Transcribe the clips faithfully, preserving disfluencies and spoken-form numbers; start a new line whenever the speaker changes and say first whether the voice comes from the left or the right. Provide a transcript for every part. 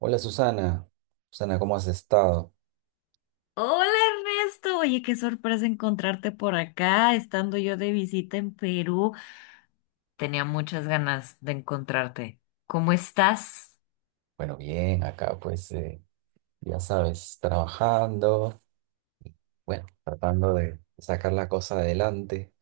right: Hola Susana, Susana, ¿cómo has estado?
left: Hola Ernesto, oye, qué sorpresa encontrarte por acá, estando yo de visita en Perú. Tenía muchas ganas de encontrarte. ¿Cómo estás?
right: Bueno, bien, acá pues eh, ya sabes, trabajando, bueno, tratando de sacar la cosa adelante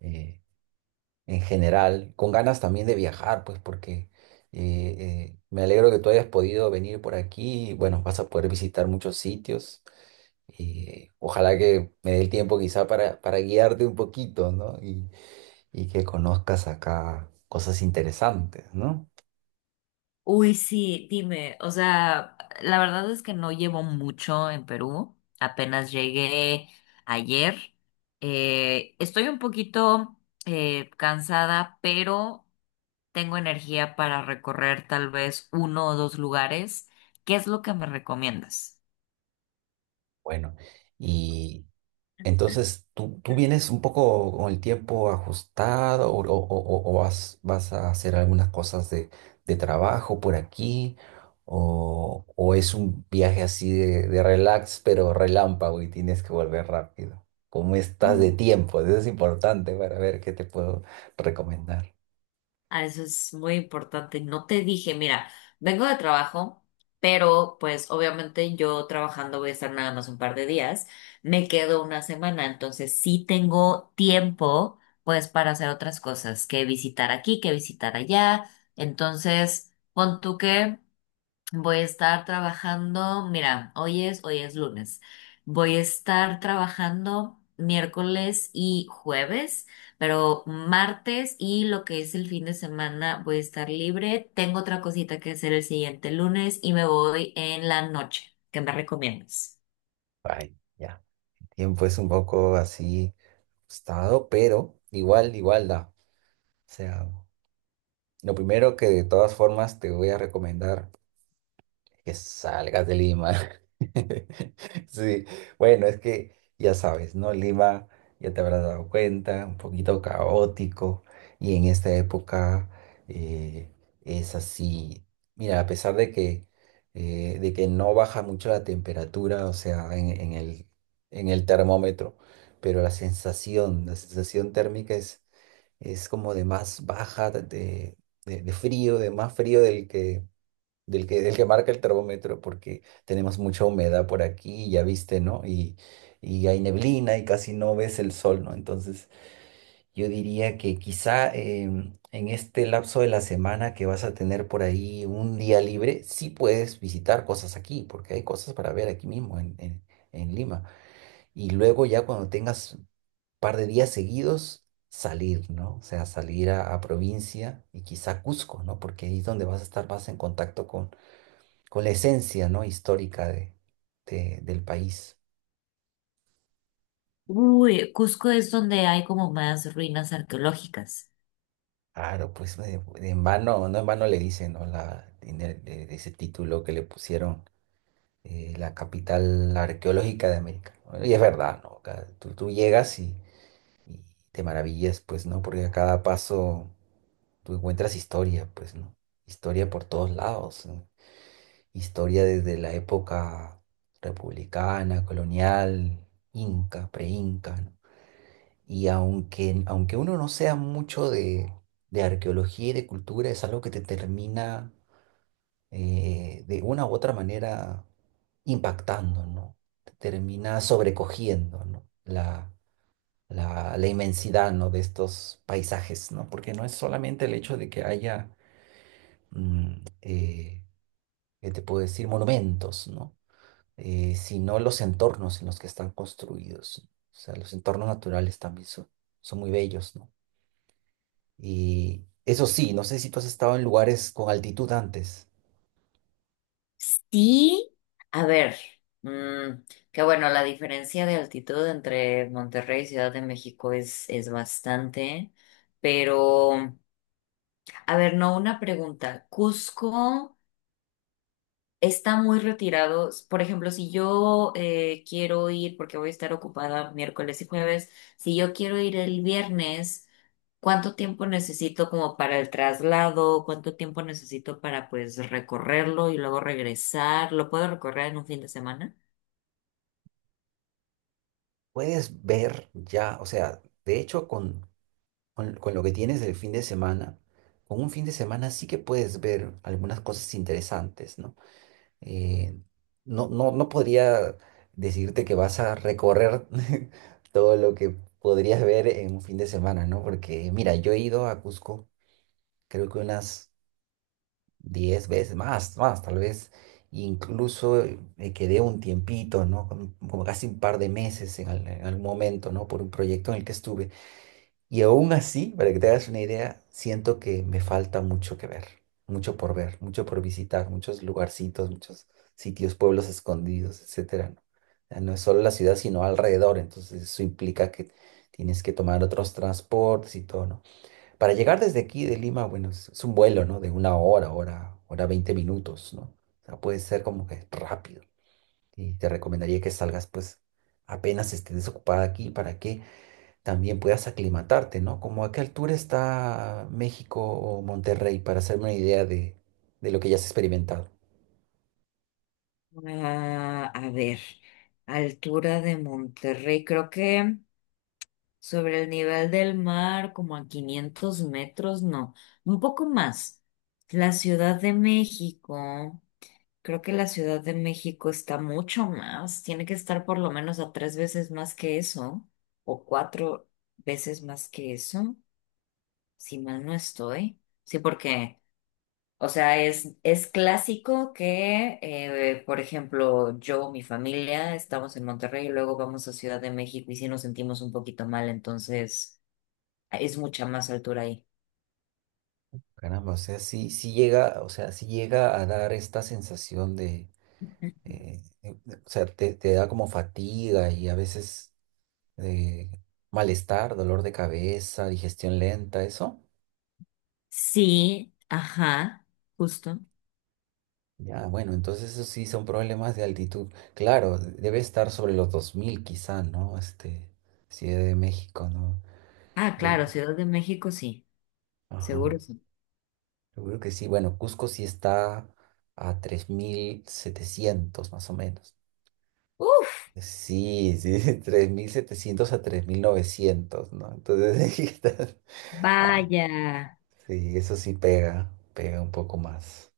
right: eh, en general, con ganas también de viajar, pues porque eh, eh, me alegro que tú hayas podido venir por aquí. Bueno, vas a poder visitar muchos sitios y ojalá que me dé el tiempo quizá para, para guiarte un poquito, ¿no? Y, y que conozcas acá cosas interesantes, ¿no?
left: Uy, sí, dime, o sea, la verdad es que no llevo mucho en Perú, apenas llegué ayer. Eh, estoy un poquito eh, cansada, pero tengo energía para recorrer tal vez uno o dos lugares. ¿Qué es lo que me recomiendas?
right: Bueno. Y entonces, ¿tú, tú vienes un poco con el tiempo ajustado o, o- o- o vas, vas a hacer algunas cosas de, de trabajo por aquí? ¿O, o es un viaje así de, de relax, pero relámpago y tienes que volver rápido? ¿Cómo estás de tiempo? Eso es importante para ver qué te puedo recomendar.
left: Ah, eso es muy importante. No te dije, mira, vengo de trabajo, pero pues obviamente yo trabajando voy a estar nada más un par de días. Me quedo una semana, entonces sí tengo tiempo pues para hacer otras cosas, que visitar aquí, que visitar allá. Entonces, pon tú que voy a estar trabajando, mira, hoy es, hoy es lunes. Voy a estar trabajando miércoles y jueves, pero martes y lo que es el fin de semana voy a estar libre. Tengo otra cosita que hacer el siguiente lunes y me voy en la noche. ¿Qué me recomiendas?
right: Ay, ya. El tiempo es un poco así ajustado, pero igual, igual da. O sea, lo primero que de todas formas te voy a recomendar. Que salgas de Lima. Sí, bueno, es que ya sabes, ¿no? Lima, ya te habrás dado cuenta, un poquito caótico y en esta época eh, es así. Mira, a pesar de que, eh, de que no baja mucho la temperatura, o sea, en, en el, en el termómetro, pero la sensación, la sensación térmica es, es como de más baja, de, de de frío, de más frío del que del que, del que marca el termómetro, porque tenemos mucha humedad por aquí, ya viste, ¿no? Y, y hay neblina y casi no ves el sol, ¿no? Entonces, yo diría que quizá em, en este lapso de la semana que vas a tener por ahí un día libre, sí puedes visitar cosas aquí, porque hay cosas para ver aquí mismo en, en, en Lima. Y luego ya cuando tengas un par de días seguidos, salir, ¿no? O sea, salir a, a provincia y quizá Cusco, ¿no? Porque ahí es donde vas a estar más en contacto con con la esencia, ¿no? Histórica de, de- del país.
left: Uy, Cusco es donde hay como más ruinas arqueológicas.
right: Claro, pues de- de en vano, no en vano le dicen, ¿no? La, en el- de, de ese título que le pusieron eh, la capital arqueológica de América, ¿no? Y es verdad, ¿no? Acá Tú, tú llegas y, y te maravillas, pues, ¿no? Porque a cada paso tú encuentras historia, pues, ¿no? Historia por todos lados, ¿no? Historia desde la época republicana, colonial, inca, preinca. Inca Y aunque, aunque uno no sea mucho de, de arqueología y de cultura, es algo que te termina eh, de una u otra manera impactando, ¿no? Te termina sobrecogiendo, ¿no? La, la, la inmensidad, ¿no? De estos paisajes, ¿no? Porque no es solamente el hecho de que haya, mm, eh, ¿qué te puedo decir? Monumentos, ¿no? Eh, sino los entornos en los que están construidos. O sea, los entornos naturales también son, son muy bellos, ¿no? Y eso sí, no sé si tú has estado en lugares con altitud antes.
left: Sí, a ver, mm, que bueno, la diferencia de altitud entre Monterrey y Ciudad de México es, es bastante, pero, a ver, no, una pregunta. Cusco está muy retirado. Por ejemplo, si yo eh, quiero ir, porque voy a estar ocupada miércoles y jueves, si yo quiero ir el viernes, ¿cuánto tiempo necesito como para el traslado? ¿Cuánto tiempo necesito para pues recorrerlo y luego regresar? ¿Lo puedo recorrer en un fin de semana?
right: Puedes ver ya, o sea, de hecho con, con, con lo que tienes del fin de semana, con un fin de semana sí que puedes ver algunas cosas interesantes, ¿no? Eh, no, no, no podría decirte que vas a recorrer todo lo que podrías ver en un fin de semana, ¿no? Porque mira, yo he ido a Cusco creo que unas diez veces más, más, tal vez incluso eh, me quedé un tiempito, ¿no? Como como casi un par de meses en, al- en algún momento, ¿no? Por un proyecto en el que estuve. Y aún así, para que te hagas una idea, siento que me falta mucho que ver, mucho por ver, mucho por visitar, muchos lugarcitos, muchos sitios, pueblos escondidos, etcétera, ¿no? O sea, no es solo la ciudad, sino alrededor, entonces eso implica que tienes que tomar otros transportes y todo, ¿no? Para llegar desde aquí de Lima, bueno, es, es un vuelo, ¿no? De una hora, hora, hora veinte minutos, ¿no? O sea, puede ser como que rápido. Y te recomendaría que salgas, pues, apenas estés desocupada aquí para que también puedas aclimatarte, ¿no? Como a qué altura está México o Monterrey, para hacerme una idea de, de lo que ya has experimentado.
left: Ah, a ver, altura de Monterrey, creo que sobre el nivel del mar, como a quinientos metros, no, un poco más. La Ciudad de México, creo que la Ciudad de México está mucho más, tiene que estar por lo menos a tres veces más que eso, o cuatro veces más que eso, si mal no estoy. Sí, porque o sea, es, es clásico que, eh, por ejemplo, yo, mi familia, estamos en Monterrey y luego vamos a Ciudad de México y sí nos sentimos un poquito mal, entonces es mucha más altura ahí.
right: Caramba, o sea, sí, sí llega, o sea, sí llega a dar esta sensación de, eh, de- de- o sea, te, te da como fatiga y a veces de malestar, dolor de cabeza, digestión lenta, eso.
left: Sí, ajá, justo.
right: Ya, bueno, entonces eso sí son problemas de altitud. Claro, de- debe estar sobre los dos mil quizá, ¿no? Este, Ciudad de México, ¿no?
left: Ah,
right: Yo
left: claro,
right: no.
left: Ciudad de México sí,
right: Ajá.
left: seguro sí.
right: Seguro que sí. Bueno, Cusco sí está a tres mil setecientos más o menos.
left: Uf,
right: Sí, sí, tres mil setecientos a tres mil novecientos, ¿no? Entonces, ahí está. ah,
left: vaya.
right: sí, eso sí pega, pega un poco más,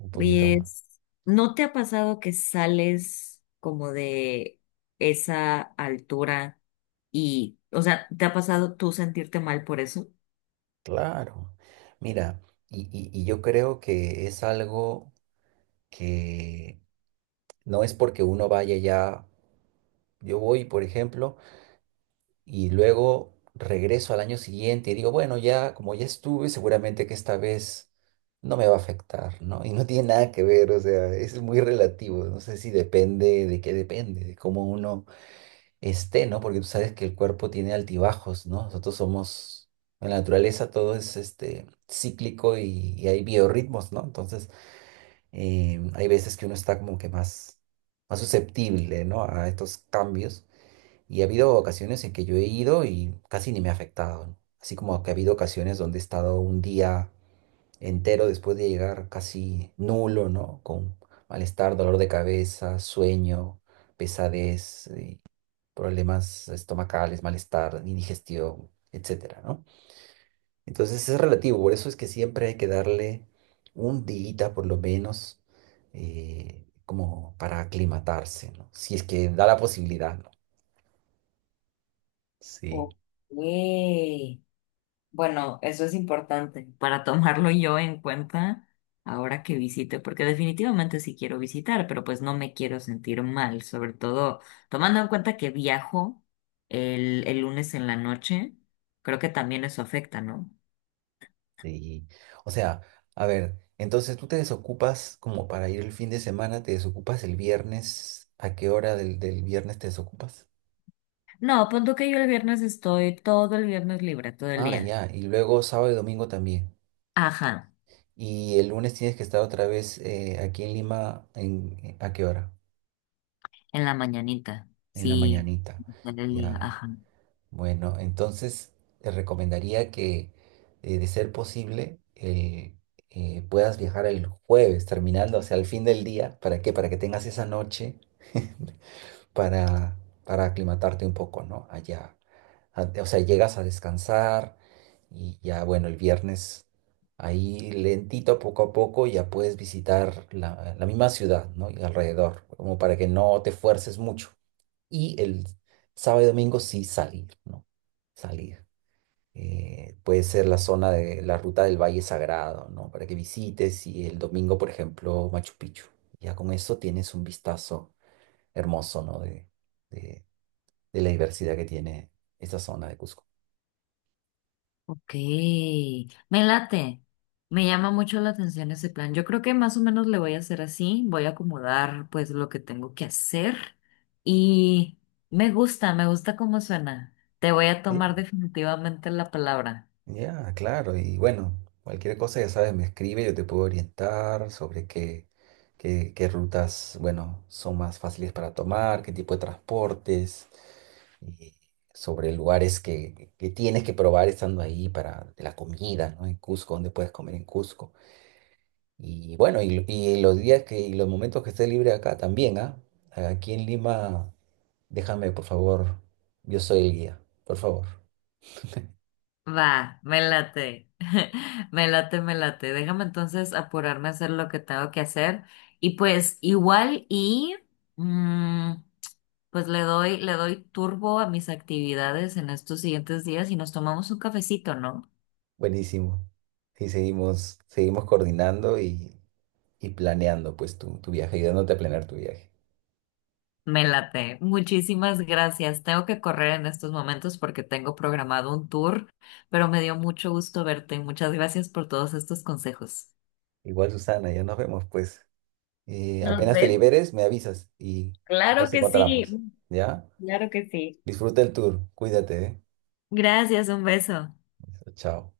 right: un poquito
left: Oye,
right: más.
left: es- ¿no te ha pasado que sales como de esa altura y, o sea, te ha pasado tú sentirte mal por eso?
right: Claro, mira, y, y- y yo creo que es algo que no es porque uno vaya ya, yo voy, por ejemplo, y luego regreso al año siguiente y digo, bueno, ya como ya estuve, seguramente que esta vez no me va a afectar, ¿no? Y no tiene nada que ver, o sea, es muy relativo, no sé si depende de qué depende, de cómo uno esté, ¿no? Porque tú sabes que el cuerpo tiene altibajos, ¿no? Nosotros somos, en la naturaleza todo es este, cíclico y, y hay biorritmos, ¿no? Entonces, eh, hay veces que uno está como que más, más susceptible, ¿no? A estos cambios. Y ha habido ocasiones en que yo he ido y casi ni me ha afectado, ¿no? Así como que ha habido ocasiones donde he estado un día entero después de llegar casi nulo, ¿no? Con malestar, dolor de cabeza, sueño, pesadez, problemas estomacales, malestar, indigestión, etcétera, ¿no? Entonces es relativo, por eso es que siempre hay que darle un día por lo menos eh, como para aclimatarse, ¿no? Si es que da la posibilidad, ¿no? Sí,
left: Ok. Bueno, eso es importante para tomarlo yo en cuenta ahora que visite, porque definitivamente sí quiero visitar, pero pues no me quiero sentir mal, sobre todo tomando en cuenta que viajo el, el lunes en la noche, creo que también eso afecta, ¿no?
right: sí. O sea, a ver, entonces tú te desocupas como para ir el fin de semana, te desocupas el viernes, ¿a qué hora del, del viernes te desocupas?
left: No, punto que yo el viernes estoy todo el viernes libre, todo el
right: Ah,
left: día.
right: ya, y luego sábado y domingo también.
left: Ajá,
right: Y el lunes tienes que estar otra vez eh, aquí en Lima, en, eh, ¿a qué hora?
left: en la mañanita,
right: En la
left: sí,
right: mañanita.
left: todo el día,
right: Ya,
left: ajá.
right: bueno, entonces te recomendaría que, eh, de ser posible, el, eh, puedas viajar el jueves, terminando, o sea, al fin del día. ¿Para qué? Para que tengas esa noche para, para aclimatarte un poco, ¿no? Allá. A- O sea, llegas a descansar y ya, bueno, el viernes ahí lentito, poco a poco, ya puedes visitar la, la misma ciudad, ¿no? Y alrededor, como para que no te fuerces mucho. Y el sábado y domingo sí salir, ¿no? Salir. Eh, puede ser la zona de la ruta del Valle Sagrado, ¿no? Para que visites y el domingo, por ejemplo, Machu Picchu. Ya con eso tienes un vistazo hermoso, ¿no? De, de, de la diversidad que tiene esta zona de Cusco.
left: Ok, me late, me llama mucho la atención ese plan. Yo creo que más o menos le voy a hacer así, voy a acomodar pues lo que tengo que hacer y me gusta, me gusta cómo suena. Te voy a tomar
right: Sí,
left: definitivamente la palabra.
right: ya, claro. Y bueno, cualquier cosa, ya sabes, me escribe, yo te puedo orientar sobre qué, qué, qué rutas, bueno, son más fáciles para tomar, qué tipo de transportes, y sobre lugares que, que tienes que probar estando ahí para la comida, ¿no? En Cusco, dónde puedes comer en Cusco. Y bueno, y, y los días que, y los momentos que esté libre acá también, ¿ah? Aquí en Lima. Déjame, por favor. Yo soy el guía, por favor.
left: Va, me late, me late, me late. Déjame entonces apurarme a hacer lo que tengo que hacer y pues igual y... mm, pues le doy, le doy turbo a mis actividades en estos siguientes días y nos tomamos un cafecito, ¿no?
right: Buenísimo. Y seguimos, seguimos coordinando y, y planeando pues tu, tu viaje, ayudándote a planear tu viaje.
left: Me late. Muchísimas gracias. Tengo que correr en estos momentos porque tengo programado un tour, pero me dio mucho gusto verte. Muchas gracias por todos estos consejos.
right: Igual, Susana, ya nos vemos pues. Eh,
left: Nos
right: apenas te
left: vemos.
right: liberes, me avisas y
left: Claro
right: nos
left: que sí,
right: encontramos. ¿Ya?
left: claro que sí.
right: Disfruta el tour. Cuídate, ¿eh?
left: Gracias, un beso.
right: Chao.